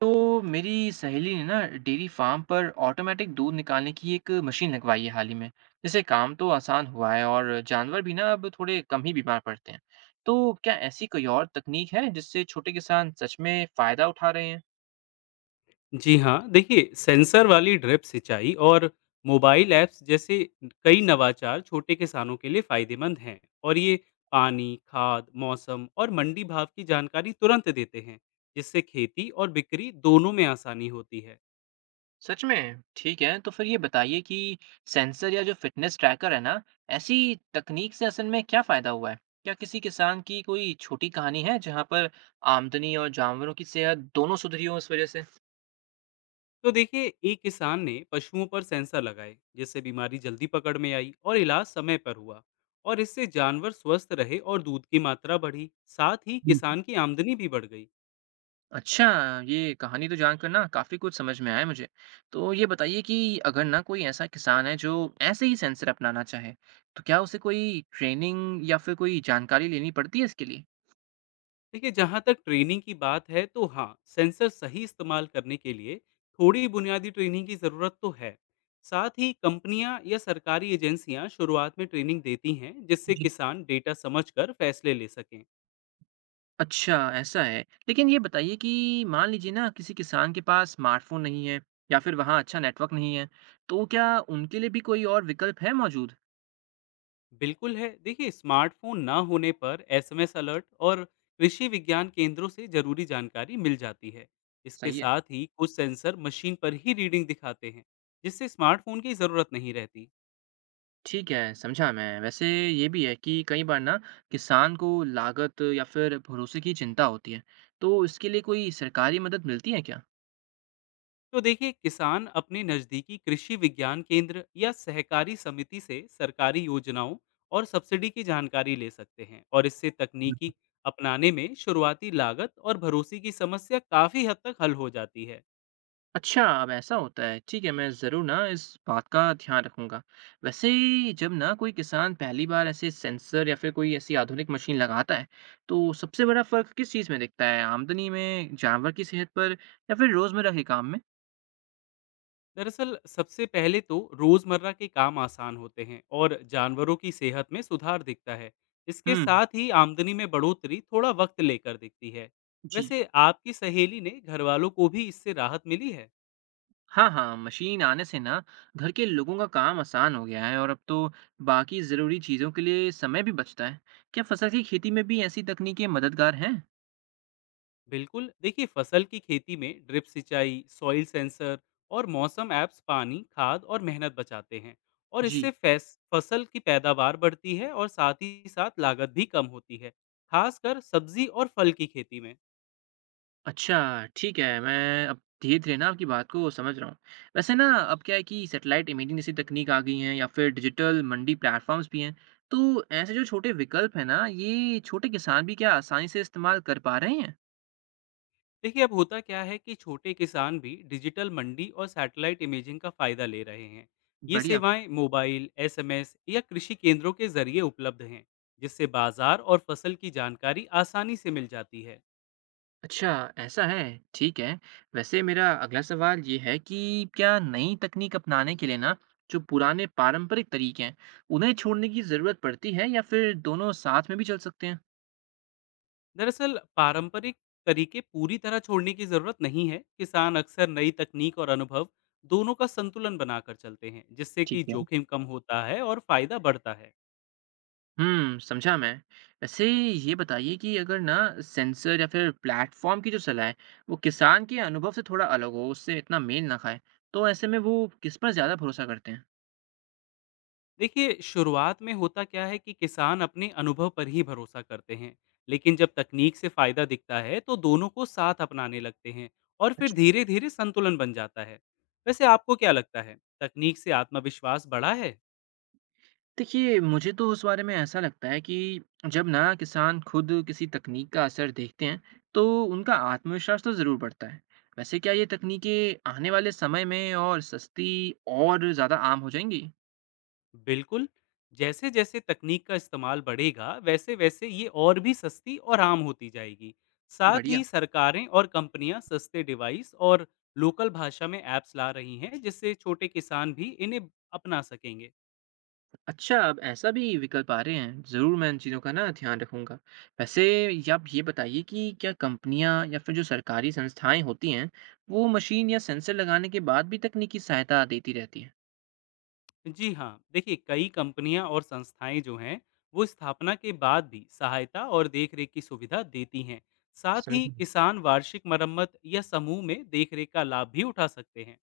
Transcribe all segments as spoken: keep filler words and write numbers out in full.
तो मेरी सहेली ने ना डेयरी फार्म पर ऑटोमेटिक दूध निकालने की एक मशीन लगवाई है हाल ही में। जिससे काम तो आसान हुआ है और जानवर भी ना अब थोड़े कम ही बीमार पड़ते हैं। तो क्या ऐसी कोई और तकनीक है जिससे छोटे किसान सच में फायदा उठा रहे हैं? जी हाँ, देखिए सेंसर वाली ड्रिप सिंचाई और मोबाइल ऐप्स जैसे कई नवाचार छोटे किसानों के लिए फायदेमंद हैं। और ये पानी, खाद, मौसम और मंडी भाव की जानकारी तुरंत देते हैं, जिससे खेती और बिक्री दोनों में आसानी होती है। सच में ठीक है। तो फिर ये बताइए कि सेंसर या जो फिटनेस ट्रैकर है ना, ऐसी तकनीक से असल में क्या फायदा हुआ है? क्या किसी किसान की कोई छोटी कहानी है जहाँ पर आमदनी और जानवरों की सेहत दोनों सुधरी हो इस वजह से? तो देखिए, एक किसान ने पशुओं पर सेंसर लगाए, जिससे बीमारी जल्दी पकड़ में आई और इलाज समय पर हुआ। और इससे जानवर स्वस्थ रहे और दूध की मात्रा बढ़ी, साथ ही किसान की आमदनी भी बढ़ गई। अच्छा, ये कहानी तो जानकर ना काफ़ी कुछ समझ में आया मुझे। तो ये बताइए कि अगर ना कोई ऐसा किसान है जो ऐसे ही सेंसर अपनाना चाहे, तो क्या उसे कोई ट्रेनिंग या फिर कोई जानकारी लेनी पड़ती है इसके लिए? देखिए, जहाँ तक ट्रेनिंग की बात है तो हाँ, सेंसर सही इस्तेमाल करने के लिए थोड़ी बुनियादी ट्रेनिंग की ज़रूरत तो है। साथ ही कंपनियां या सरकारी एजेंसियां शुरुआत में ट्रेनिंग देती हैं, जिससे जी। किसान डेटा समझकर फैसले ले सकें। अच्छा, ऐसा है। लेकिन ये बताइए कि मान लीजिए ना किसी किसान के पास स्मार्टफ़ोन नहीं है या फिर वहाँ अच्छा नेटवर्क नहीं है, तो क्या उनके लिए भी कोई और विकल्प है मौजूद? बिल्कुल है, देखिए स्मार्टफोन ना होने पर एस एम एस अलर्ट और कृषि विज्ञान केंद्रों से जरूरी जानकारी मिल जाती है। इसके सही है। साथ ही कुछ सेंसर मशीन पर ही रीडिंग दिखाते हैं, जिससे स्मार्टफोन की ज़रूरत नहीं रहती। ठीक है, समझा मैं। वैसे ये भी है कि कई बार ना किसान को लागत या फिर भरोसे की चिंता होती है, तो इसके लिए कोई सरकारी मदद मिलती है क्या? तो देखिए, किसान अपने नज़दीकी कृषि विज्ञान केंद्र या सहकारी समिति से सरकारी योजनाओं और सब्सिडी की जानकारी ले सकते हैं, और इससे हम्म। तकनीकी अपनाने में शुरुआती लागत और भरोसे की समस्या काफ़ी हद तक हल हो जाती है। अच्छा, अब ऐसा होता है। ठीक है, मैं ज़रूर ना इस बात का ध्यान रखूंगा। वैसे जब ना कोई किसान पहली बार ऐसे सेंसर या फिर कोई ऐसी आधुनिक मशीन लगाता है, तो सबसे बड़ा फ़र्क किस चीज़ में दिखता है? आमदनी में, जानवर की सेहत पर या फिर रोज़मर्रा के काम में? दरअसल सबसे पहले तो रोज़मर्रा के काम आसान होते हैं और जानवरों की सेहत में सुधार दिखता है। इसके हम्म, साथ ही आमदनी में बढ़ोतरी थोड़ा वक्त लेकर दिखती है। जी। वैसे आपकी सहेली ने घर वालों को भी इससे राहत मिली है। हाँ, हाँ, मशीन आने से ना घर के लोगों का काम आसान हो गया है और अब तो बाकी ज़रूरी चीज़ों के लिए समय भी बचता है। क्या फसल की खेती में भी ऐसी तकनीकें मददगार हैं? बिल्कुल, देखिए फसल की खेती में ड्रिप सिंचाई, सॉइल सेंसर और मौसम ऐप्स पानी, खाद और मेहनत बचाते हैं। और जी। इससे फैस- फसल की पैदावार बढ़ती है और साथ ही साथ लागत भी कम होती है, खासकर सब्जी और फल की खेती में। अच्छा, ठीक है, मैं अब धीरे-धीरे ना आपकी बात को समझ रहा हूँ। वैसे ना अब क्या है कि सैटेलाइट इमेजिंग जैसी तकनीक आ गई हैं या फिर डिजिटल मंडी प्लेटफॉर्म्स भी हैं। तो ऐसे जो छोटे विकल्प हैं ना, ये छोटे किसान भी क्या आसानी से इस्तेमाल कर पा रहे हैं? देखिए, अब होता क्या है कि छोटे किसान भी डिजिटल मंडी और सैटेलाइट इमेजिंग का फायदा ले रहे हैं। ये बढ़िया। सेवाएं मोबाइल एस एम एस या कृषि केंद्रों के जरिए उपलब्ध हैं, जिससे बाजार और फसल की जानकारी आसानी से मिल जाती है। अच्छा, ऐसा है, ठीक है। वैसे मेरा अगला सवाल ये है कि क्या नई तकनीक अपनाने के लिए ना जो पुराने पारंपरिक तरीके हैं, उन्हें छोड़ने की ज़रूरत पड़ती है या फिर दोनों साथ में भी चल सकते हैं? दरअसल पारंपरिक तरीके पूरी तरह छोड़ने की जरूरत नहीं है। किसान अक्सर नई तकनीक और अनुभव दोनों का संतुलन बनाकर चलते हैं, जिससे ठीक कि है। जोखिम कम होता है और फायदा बढ़ता है। हुँ, समझा मैं। वैसे ये बताइए कि अगर ना सेंसर या फिर प्लेटफ़ॉर्म की जो सलाह है, वो किसान के अनुभव से थोड़ा अलग हो, उससे इतना मेल ना खाए, तो ऐसे में वो किस पर ज़्यादा भरोसा करते हैं? देखिए, शुरुआत में होता क्या है कि किसान अपने अनुभव पर ही भरोसा करते हैं, लेकिन जब तकनीक से फायदा दिखता है तो दोनों को साथ अपनाने लगते हैं, और फिर अच्छा। धीरे धीरे संतुलन बन जाता है। वैसे आपको क्या लगता है, तकनीक से आत्मविश्वास बढ़ा है? देखिए, मुझे तो उस बारे में ऐसा लगता है कि जब ना किसान खुद किसी तकनीक का असर देखते हैं, तो उनका आत्मविश्वास तो ज़रूर बढ़ता है। वैसे क्या ये तकनीकें आने वाले समय में और सस्ती और ज़्यादा आम हो जाएँगी? बिल्कुल, जैसे-जैसे तकनीक का इस्तेमाल बढ़ेगा, वैसे-वैसे ये और भी सस्ती और आम होती जाएगी। साथ बढ़िया। ही सरकारें और कंपनियां सस्ते डिवाइस और लोकल भाषा में ऐप्स ला रही हैं, जिससे छोटे किसान भी इन्हें अपना सकेंगे। अच्छा, अब ऐसा भी विकल्प आ रहे हैं। ज़रूर मैं इन चीज़ों का ना ध्यान रखूँगा। वैसे, या आप ये बताइए कि क्या कंपनियाँ या फिर जो सरकारी संस्थाएँ होती हैं, वो मशीन या सेंसर लगाने के बाद भी तकनीकी सहायता देती रहती हैं? जी हाँ, देखिए कई कंपनियां और संस्थाएं जो हैं, वो स्थापना के बाद भी सहायता और देखरेख की सुविधा देती हैं। साथ सही। ही किसान वार्षिक मरम्मत या समूह में देखरेख का लाभ भी उठा सकते हैं।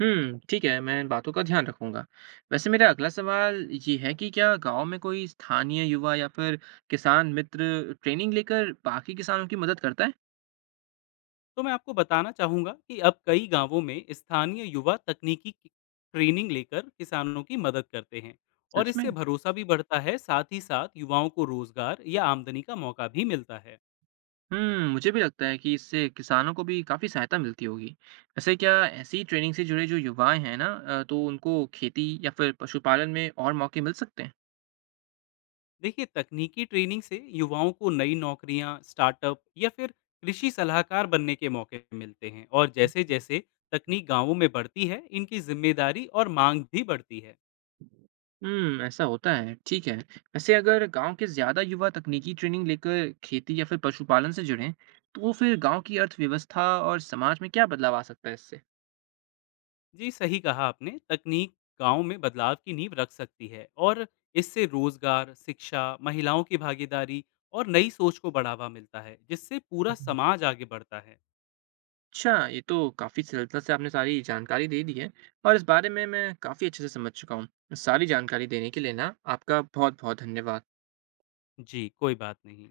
हुँ, ठीक है, मैं इन बातों का ध्यान रखूँगा। वैसे मेरा अगला सवाल ये है कि क्या गाँव में कोई स्थानीय युवा या फिर किसान मित्र ट्रेनिंग लेकर बाकी किसानों की मदद करता है? तो मैं आपको बताना चाहूँगा कि अब कई गांवों में स्थानीय युवा तकनीकी की- ट्रेनिंग लेकर किसानों की मदद करते हैं। और सच में? इससे भरोसा भी बढ़ता है, साथ ही साथ युवाओं को रोजगार या आमदनी का मौका भी मिलता है। हुँ, मुझे भी लगता है कि इससे किसानों को भी काफ़ी सहायता मिलती होगी। वैसे क्या ऐसी ट्रेनिंग से जुड़े जो युवाएँ हैं ना, अ, तो उनको खेती या फिर पशुपालन में और मौके मिल सकते हैं? देखिए, तकनीकी ट्रेनिंग से युवाओं को नई नौकरियां, स्टार्टअप या फिर कृषि सलाहकार बनने के मौके मिलते हैं, और जैसे जैसे तकनीक गांवों में बढ़ती है, इनकी जिम्मेदारी और मांग भी बढ़ती है। हुँ, ऐसा होता है, ठीक है। वैसे अगर गाँव के ज़्यादा युवा तकनीकी ट्रेनिंग लेकर खेती या फिर पशुपालन से जुड़ें, तो वो फिर गाँव की अर्थव्यवस्था और समाज में क्या बदलाव आ सकता है इससे? जी सही कहा आपने, तकनीक गांव में बदलाव की नींव रख सकती है। और इससे रोजगार, शिक्षा, महिलाओं की भागीदारी और नई सोच को बढ़ावा मिलता है, जिससे पूरा समाज आगे बढ़ता है। अच्छा, ये तो काफ़ी सरलता से आपने सारी जानकारी दे दी है और इस बारे में मैं काफ़ी अच्छे से समझ चुका हूँ। सारी जानकारी देने के लिए ना आपका बहुत-बहुत धन्यवाद। जी, कोई बात नहीं।